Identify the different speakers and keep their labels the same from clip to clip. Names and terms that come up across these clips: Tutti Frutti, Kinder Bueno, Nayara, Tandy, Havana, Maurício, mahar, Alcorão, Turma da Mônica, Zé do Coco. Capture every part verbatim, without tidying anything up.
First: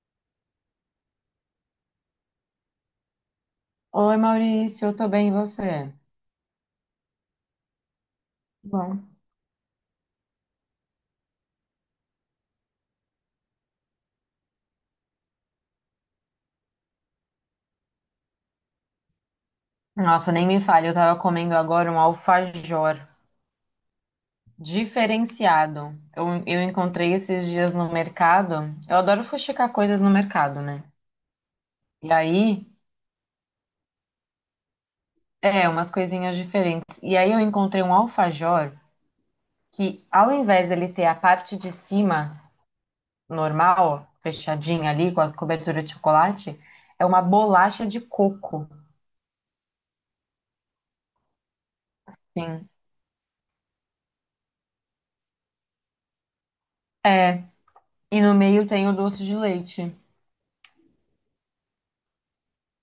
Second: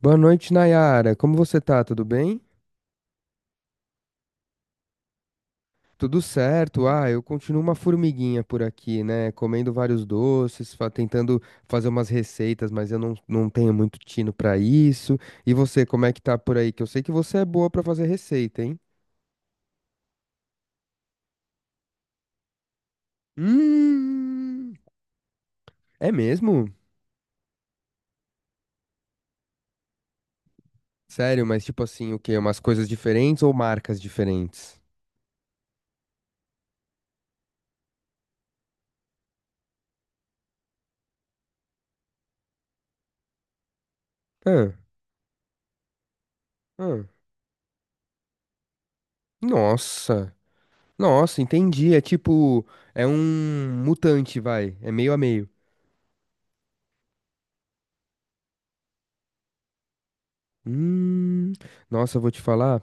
Speaker 1: Boa noite, Nayara. Como você tá? Tudo bem?
Speaker 2: Oi, Maurício, eu tô bem, e você?
Speaker 1: Tudo certo. Ah, eu continuo uma formiguinha por aqui,
Speaker 2: Bom,
Speaker 1: né? Comendo vários doces, fa- tentando fazer umas receitas, mas eu não, não tenho muito tino pra isso. E você, como é que tá por aí? Que eu sei que você é boa pra fazer receita, hein?
Speaker 2: nossa, nem me fale, eu tava comendo agora um alfajor
Speaker 1: Hum,
Speaker 2: diferenciado.
Speaker 1: é
Speaker 2: Eu, eu
Speaker 1: mesmo?
Speaker 2: encontrei esses dias no mercado. Eu adoro fuxicar coisas no mercado, né?
Speaker 1: Sério, mas tipo assim,
Speaker 2: E
Speaker 1: o quê? Umas
Speaker 2: aí,
Speaker 1: coisas diferentes ou marcas diferentes?
Speaker 2: é, umas coisinhas diferentes. E aí eu encontrei um alfajor que, ao invés dele ter a parte de cima normal,
Speaker 1: Ah,
Speaker 2: fechadinha ali, com a cobertura de chocolate,
Speaker 1: ah.
Speaker 2: é uma bolacha de coco.
Speaker 1: Nossa. Nossa, entendi. É tipo,
Speaker 2: Sim.
Speaker 1: é um mutante, vai. É meio a meio.
Speaker 2: É, e no meio tem o doce de leite.
Speaker 1: Hum, nossa, eu vou te falar.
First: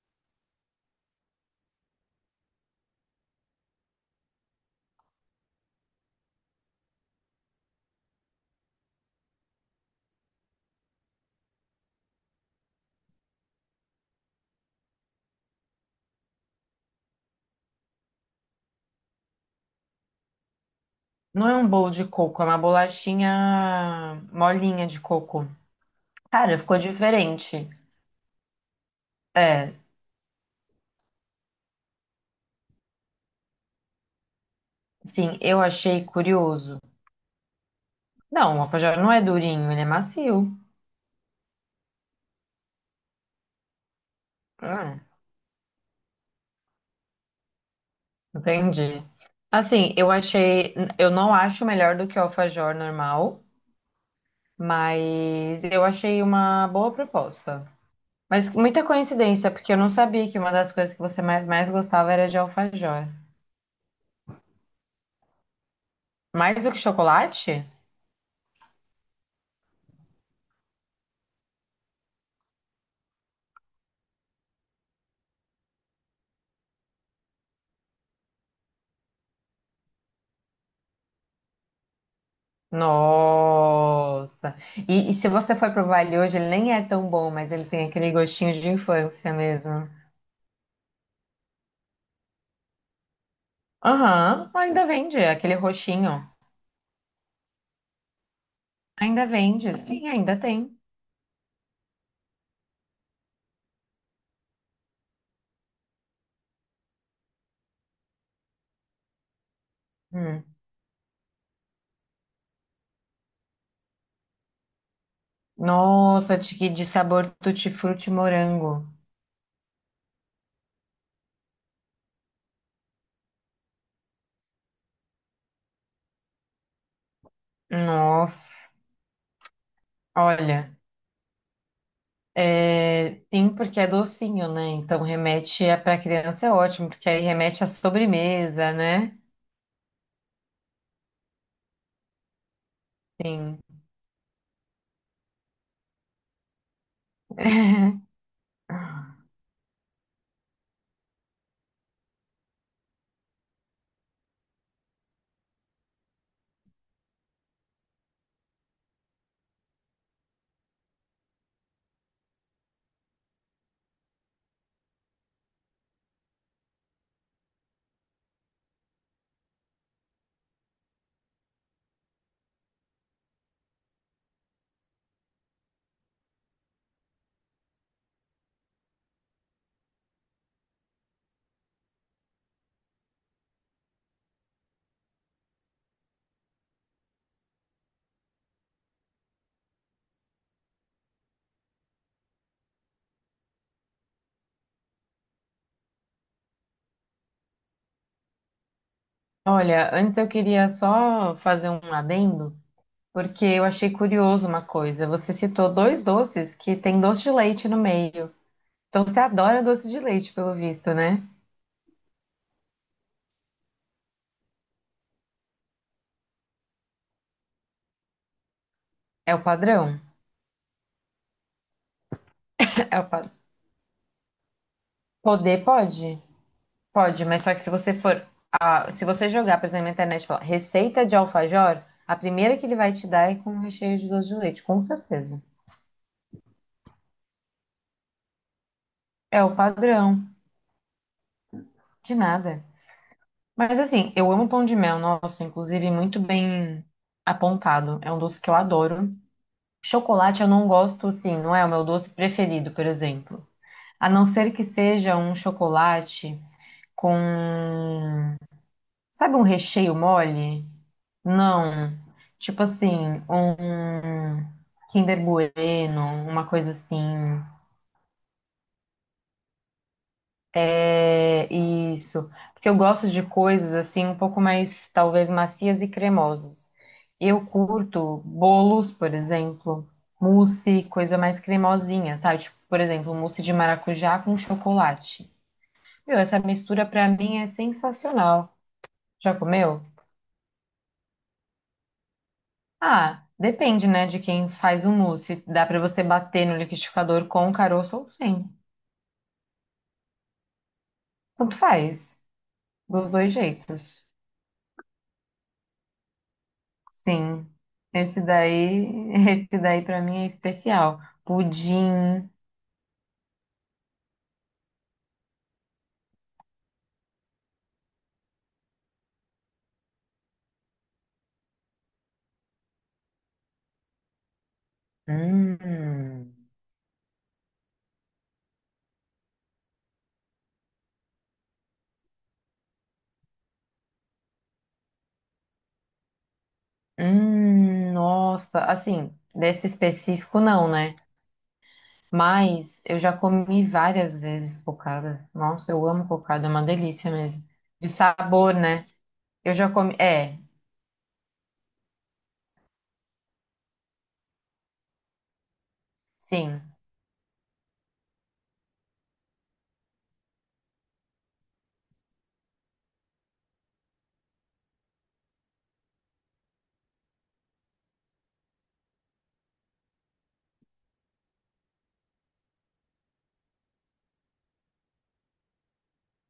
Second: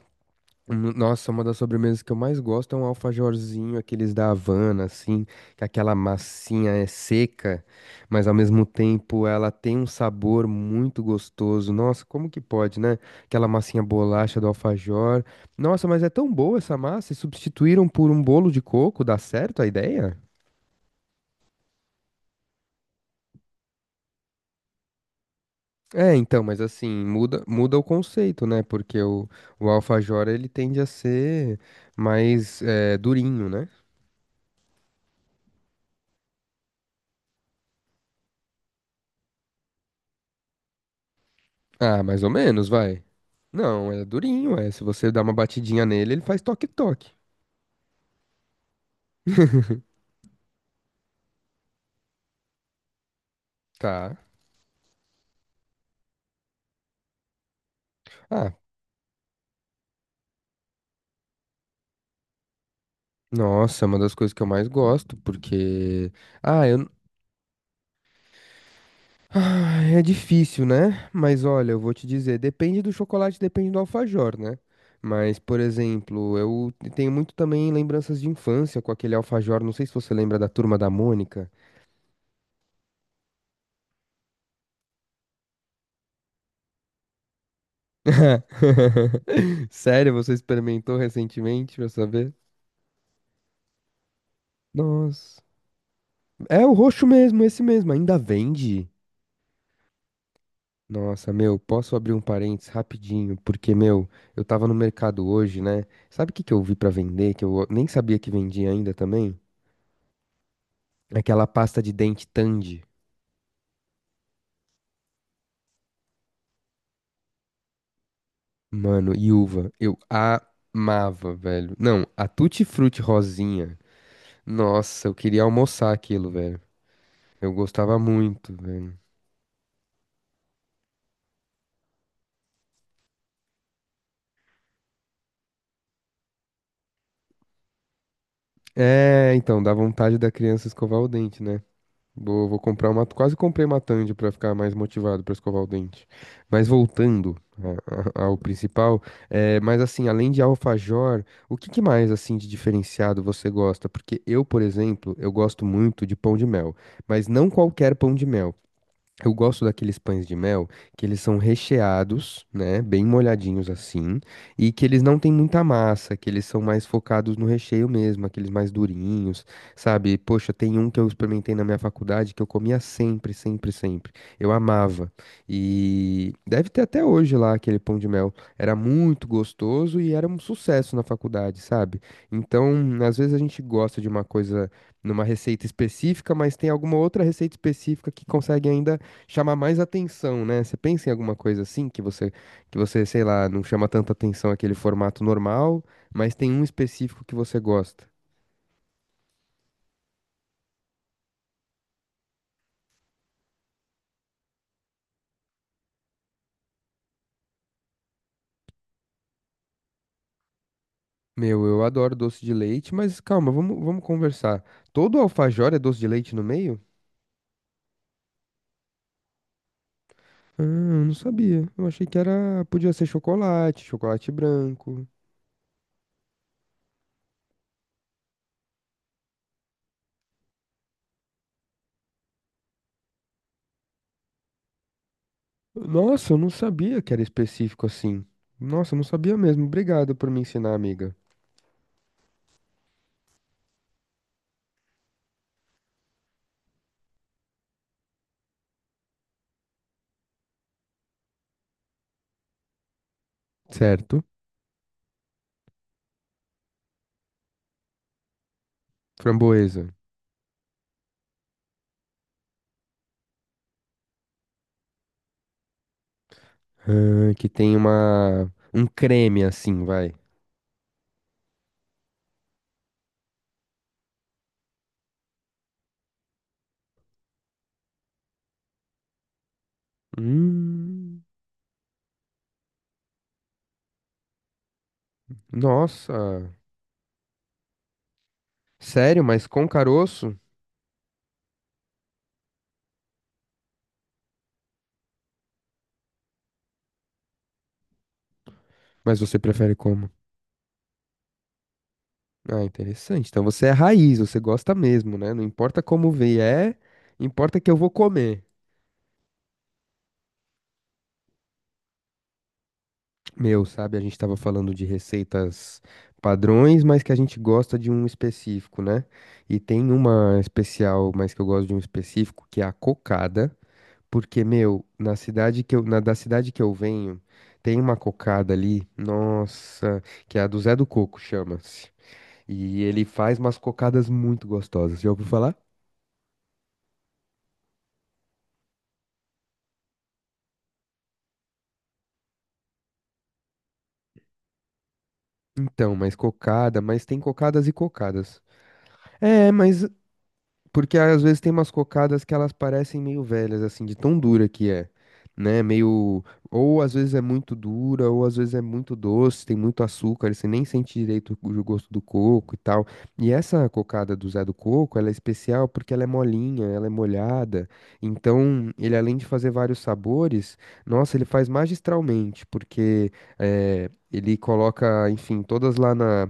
Speaker 1: Hum, nossa, uma das sobremesas que eu mais gosto é um alfajorzinho, aqueles da Havana, assim, que aquela massinha é seca, mas ao mesmo tempo ela tem um sabor muito gostoso. Nossa, como que pode, né? Aquela massinha bolacha do alfajor. Nossa, mas é tão boa essa massa, e substituíram por um bolo de coco, dá certo a ideia?
Speaker 2: Não é um bolo de coco, é uma bolachinha molinha de coco.
Speaker 1: É, então,
Speaker 2: Cara,
Speaker 1: mas
Speaker 2: ficou
Speaker 1: assim, muda,
Speaker 2: diferente.
Speaker 1: muda o conceito, né? Porque o, o
Speaker 2: É,
Speaker 1: alfajor, ele tende a ser mais eh, durinho, né?
Speaker 2: sim, eu achei curioso. Não, o alfajor não é durinho, ele é macio.
Speaker 1: Ah, mais ou menos, vai. Não, é durinho, é. Se
Speaker 2: Hum,
Speaker 1: você dá uma batidinha nele, ele faz toque-toque.
Speaker 2: entendi. Assim, eu achei. Eu não acho melhor do que o alfajor normal,
Speaker 1: Tá.
Speaker 2: mas eu achei uma boa proposta. Mas
Speaker 1: Ah,
Speaker 2: muita coincidência, porque eu não sabia que uma das coisas que você mais, mais gostava era de alfajor.
Speaker 1: nossa, é uma das coisas que eu mais gosto, porque.
Speaker 2: Mais
Speaker 1: Ah,
Speaker 2: do que
Speaker 1: eu.
Speaker 2: chocolate?
Speaker 1: Ah, é difícil, né? Mas olha, eu vou te dizer, depende do chocolate, depende do alfajor, né? Mas, por exemplo, eu tenho muito também lembranças de infância com aquele alfajor. Não sei se você lembra da Turma da Mônica.
Speaker 2: Nossa. E, e se você for provar ele hoje, ele nem é tão bom, mas ele tem aquele gostinho de infância mesmo.
Speaker 1: Sério, você experimentou recentemente pra saber?
Speaker 2: Aham, ainda vende,
Speaker 1: Nossa.
Speaker 2: aquele roxinho.
Speaker 1: É o roxo mesmo, esse mesmo. Ainda vende?
Speaker 2: Ainda vende, sim, ainda tem.
Speaker 1: Nossa, meu, posso abrir um parênteses rapidinho? Porque, meu, eu tava no mercado hoje, né? Sabe o que que eu vi pra vender? Que eu nem sabia que vendia ainda também?
Speaker 2: Hum.
Speaker 1: Aquela pasta de dente Tandy.
Speaker 2: Nossa, de, de sabor tutti-frutti morango.
Speaker 1: Mano, e uva. Eu amava, velho. Não, a Tutti Frutti rosinha. Nossa, eu queria almoçar aquilo, velho. Eu gostava muito,
Speaker 2: Nossa,
Speaker 1: velho.
Speaker 2: olha. É, sim, porque é docinho, né? Então remete a, pra criança é ótimo, porque aí remete à sobremesa, né?
Speaker 1: É, então, dá vontade da criança escovar o dente, né? Vou, vou comprar uma. Quase
Speaker 2: Sim.
Speaker 1: comprei uma Tandy pra ficar mais motivado pra escovar o dente. Mas voltando a- a- ao principal, é, mas assim, além de alfajor, o que que mais assim de diferenciado você gosta? Porque eu, por exemplo, eu gosto muito de pão de mel, mas não qualquer pão de mel. Eu gosto daqueles pães de mel que eles são recheados, né, bem molhadinhos assim, e que eles não têm muita massa, que eles são mais focados no recheio mesmo, aqueles mais durinhos, sabe? Poxa, tem um que eu experimentei na minha faculdade que eu comia sempre, sempre, sempre. Eu amava. E deve ter até hoje lá aquele pão de mel. Era muito gostoso e era um sucesso na faculdade, sabe? Então, às vezes a gente gosta de uma coisa numa receita específica, mas tem alguma outra receita específica que consegue ainda chamar mais atenção, né? Você pensa em alguma coisa assim que você, que você, sei lá, não chama tanta atenção aquele formato normal, mas tem um específico que você gosta.
Speaker 2: Olha, antes eu queria só fazer um adendo, porque eu achei curioso uma coisa. Você citou dois doces que tem doce de leite no meio. Então você adora doce de leite, pelo visto, né?
Speaker 1: Meu, eu adoro doce de leite, mas calma, vamos, vamos conversar. Todo alfajor é doce de leite no meio?
Speaker 2: É o padrão.
Speaker 1: Ah, eu não sabia. Eu achei que era, podia
Speaker 2: É
Speaker 1: ser
Speaker 2: o padrão.
Speaker 1: chocolate, chocolate branco.
Speaker 2: Poder pode? Pode, mas só que se você for, ah, se você jogar, por exemplo, na internet, e falar receita de alfajor, a primeira que ele vai te dar é com recheio de doce de leite, com certeza.
Speaker 1: Nossa, eu não sabia que era específico assim. Nossa, eu não sabia
Speaker 2: É o
Speaker 1: mesmo. Obrigado
Speaker 2: padrão.
Speaker 1: por me ensinar, amiga.
Speaker 2: De nada. Mas assim, eu amo pão de mel, nossa, inclusive muito bem apontado. É um doce que eu adoro. Chocolate eu não gosto, assim não é o meu doce preferido, por exemplo. A não
Speaker 1: Certo.
Speaker 2: ser que seja um chocolate com, sabe, um
Speaker 1: Framboesa.
Speaker 2: recheio mole? Não. Tipo assim, um Kinder Bueno, uma coisa assim.
Speaker 1: Ah, que tem uma um creme assim, vai.
Speaker 2: É isso. Porque eu gosto de coisas assim um pouco mais, talvez, macias e cremosas. Eu curto bolos, por exemplo, mousse, coisa
Speaker 1: Hum,
Speaker 2: mais cremosinha, sabe? Tipo, por exemplo, mousse de maracujá com chocolate. Meu, essa
Speaker 1: nossa.
Speaker 2: mistura pra mim é sensacional.
Speaker 1: Sério,
Speaker 2: Já
Speaker 1: mas com
Speaker 2: comeu?
Speaker 1: caroço?
Speaker 2: Ah, depende, né, de quem faz o mousse. Dá pra você bater no liquidificador com o caroço ou sem.
Speaker 1: Mas você prefere como?
Speaker 2: Tanto faz,
Speaker 1: Ah,
Speaker 2: dos
Speaker 1: interessante.
Speaker 2: dois
Speaker 1: Então você é
Speaker 2: jeitos.
Speaker 1: raiz, você gosta mesmo, né? Não importa como vier,
Speaker 2: Sim,
Speaker 1: importa que eu vou
Speaker 2: esse
Speaker 1: comer.
Speaker 2: daí, esse daí para mim é especial. Pudim.
Speaker 1: Meu, sabe, a gente tava falando de receitas padrões, mas que a gente gosta de um específico, né? E tem uma especial, mas que eu gosto de um específico, que é a cocada. Porque, meu, na cidade que eu, na, da
Speaker 2: Hum,
Speaker 1: cidade que eu venho, tem uma cocada ali, nossa, que é a do Zé do Coco, chama-se. E ele faz umas cocadas muito gostosas. Já ouviu falar?
Speaker 2: hum, nossa, assim, desse específico não, né? Mas eu já comi várias vezes cocada. Nossa, eu
Speaker 1: Então,
Speaker 2: amo
Speaker 1: mas
Speaker 2: cocada, é uma
Speaker 1: cocada, mas
Speaker 2: delícia
Speaker 1: tem
Speaker 2: mesmo.
Speaker 1: cocadas e
Speaker 2: De
Speaker 1: cocadas.
Speaker 2: sabor, né?
Speaker 1: É,
Speaker 2: Eu já
Speaker 1: mas
Speaker 2: comi, é,
Speaker 1: porque ah, às vezes tem umas cocadas que elas parecem meio velhas, assim, de tão dura que é, né? Meio.
Speaker 2: sim.
Speaker 1: Ou às vezes é muito dura, ou às vezes é muito doce, tem muito açúcar, e você nem sente direito o o gosto do coco e tal. E essa cocada do Zé do Coco, ela é especial porque ela é molinha, ela é molhada. Então, ele além de fazer vários sabores, nossa, ele faz magistralmente, porque eh, ele coloca, enfim, todas lá na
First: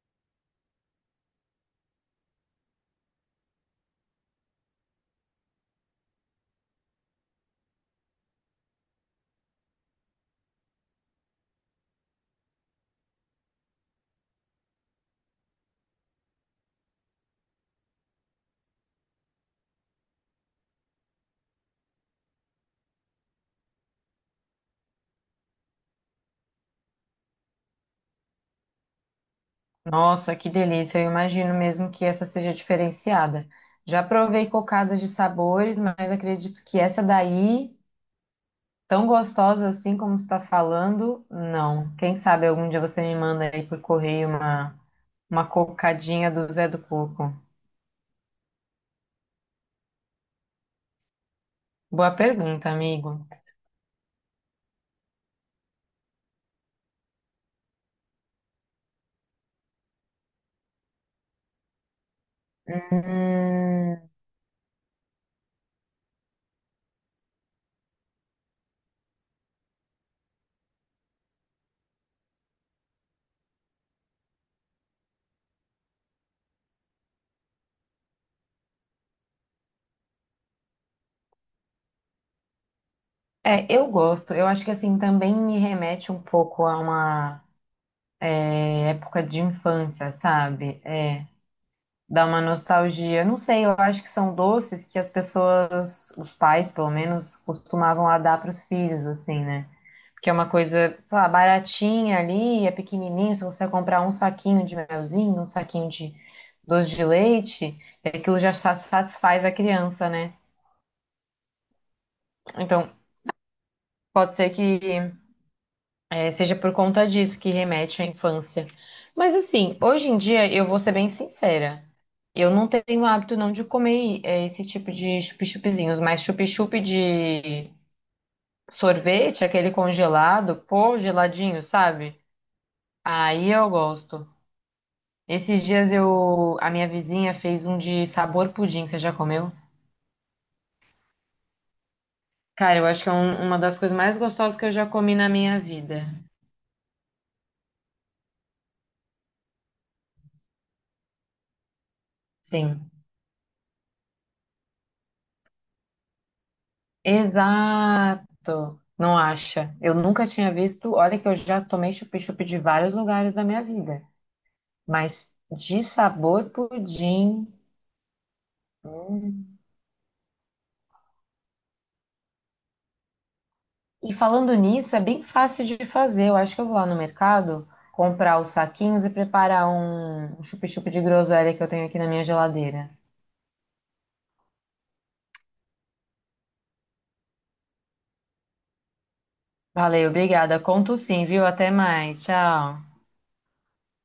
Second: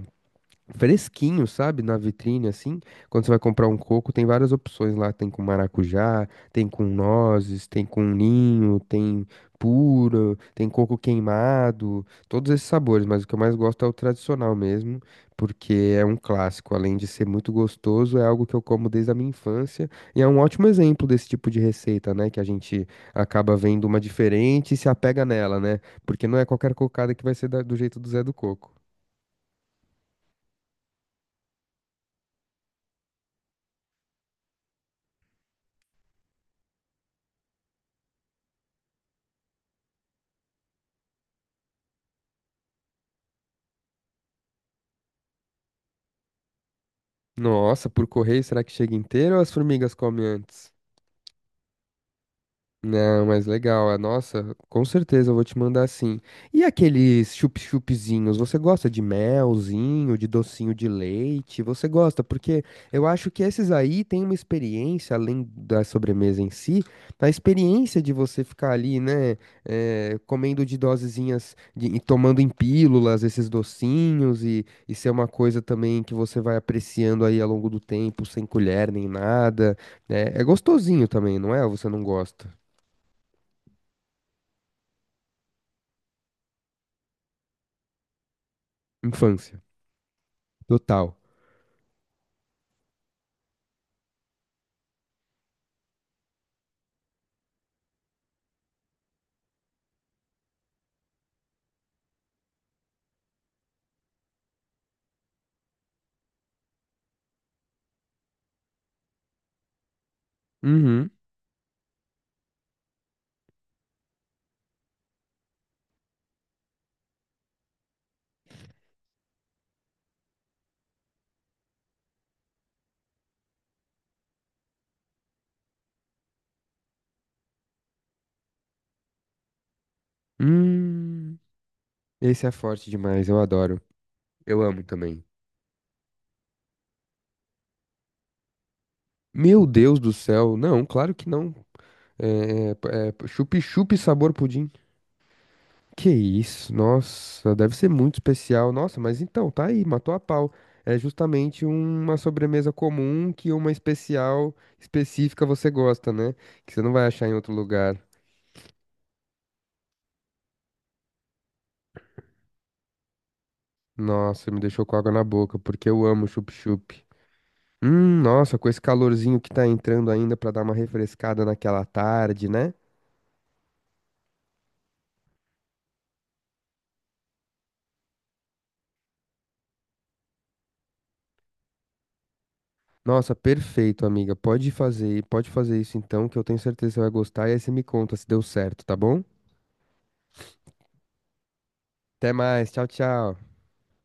Speaker 1: fresquinho, sabe? Na vitrine, assim. Quando você vai comprar um coco, tem várias opções lá. Tem com maracujá, tem com nozes, tem com ninho, tem puro, tem coco queimado, todos esses sabores. Mas o que eu mais gosto é o tradicional mesmo, porque é um clássico. Além de ser muito gostoso, é algo que eu como desde a minha infância. E é um ótimo exemplo desse tipo de receita, né? Que a gente acaba vendo uma diferente e se apega nela, né? Porque não é qualquer cocada que vai ser da- do jeito do Zé do Coco.
Speaker 2: Nossa, que delícia. Eu imagino mesmo que essa seja diferenciada. Já provei cocadas de sabores, mas acredito que essa daí tão gostosa assim como você está falando? Não. Quem sabe algum dia você me manda aí por correio uma, uma cocadinha do Zé do Coco.
Speaker 1: Nossa, por correio, será que chega inteiro ou as formigas comem antes?
Speaker 2: Boa pergunta,
Speaker 1: Não,
Speaker 2: amigo.
Speaker 1: mas legal. Ah, nossa, com certeza eu vou te mandar sim. E aqueles chup-chupzinhos, você gosta de melzinho, de docinho de leite? Você gosta? Porque eu acho que esses aí
Speaker 2: Hum,
Speaker 1: têm uma experiência, além da sobremesa em si, a experiência de você ficar ali, né, eh, comendo de dosezinhas de- e tomando em pílulas esses docinhos e, e ser uma coisa também que você vai apreciando aí ao longo do tempo, sem colher nem nada. É, é gostosinho também, não é? Ou você não gosta?
Speaker 2: é, eu gosto. Eu acho que assim também me remete um pouco a uma é, época de
Speaker 1: Infância.
Speaker 2: infância, sabe?
Speaker 1: Total.
Speaker 2: É, dá uma nostalgia. Não sei, eu acho que são doces que as pessoas, os pais pelo menos, costumavam a dar para os filhos, assim, né? Que é uma coisa, sei lá, baratinha ali, é pequenininho, se você comprar um saquinho de melzinho, um saquinho de doce de leite, aquilo já sa- satisfaz a criança, né?
Speaker 1: Uhum.
Speaker 2: Então, pode ser que é, seja por conta disso que remete à infância. Mas assim, hoje em dia, eu vou ser bem sincera, eu não tenho hábito não de comer é, esse tipo de chup-chupizinhos, mas chup-chup de sorvete, aquele congelado, pô,
Speaker 1: Hum.
Speaker 2: geladinho, sabe?
Speaker 1: Esse é forte demais, eu
Speaker 2: Aí eu
Speaker 1: adoro.
Speaker 2: gosto.
Speaker 1: Eu amo também.
Speaker 2: Esses dias eu, a minha vizinha fez um de sabor pudim, você já comeu?
Speaker 1: Meu Deus do céu. Não, claro que não. É, é,
Speaker 2: Cara, eu acho que é
Speaker 1: é,
Speaker 2: um- uma das
Speaker 1: chup-chup
Speaker 2: coisas mais
Speaker 1: sabor
Speaker 2: gostosas que
Speaker 1: pudim.
Speaker 2: eu já comi na minha vida.
Speaker 1: Que isso, nossa, deve ser muito especial. Nossa, mas então, tá aí, matou a pau. É justamente uma sobremesa
Speaker 2: Sim.
Speaker 1: comum que uma especial específica você gosta, né? Que você não vai achar em outro lugar.
Speaker 2: Exato. Não acha? Eu nunca tinha visto. Olha que eu já tomei chup-chup de vários lugares da minha vida,
Speaker 1: Nossa, me deixou com água na
Speaker 2: mas
Speaker 1: boca,
Speaker 2: de
Speaker 1: porque eu amo
Speaker 2: sabor
Speaker 1: chup-chup.
Speaker 2: pudim.
Speaker 1: Hum, nossa, com esse calorzinho que
Speaker 2: Hum.
Speaker 1: tá entrando ainda pra dar uma refrescada naquela tarde, né?
Speaker 2: E falando nisso, é bem fácil de fazer. Eu acho que eu vou lá no mercado comprar os saquinhos e preparar um um chup-chup de groselha que eu tenho aqui na minha geladeira.
Speaker 1: Nossa, perfeito, amiga. Pode fazer, pode fazer isso então, que eu tenho certeza que você vai gostar. E aí você me conta se deu certo, tá bom?
Speaker 2: Valeu, obrigada. Conto sim, viu? Até mais.
Speaker 1: Até mais,
Speaker 2: Tchau.
Speaker 1: tchau, tchau.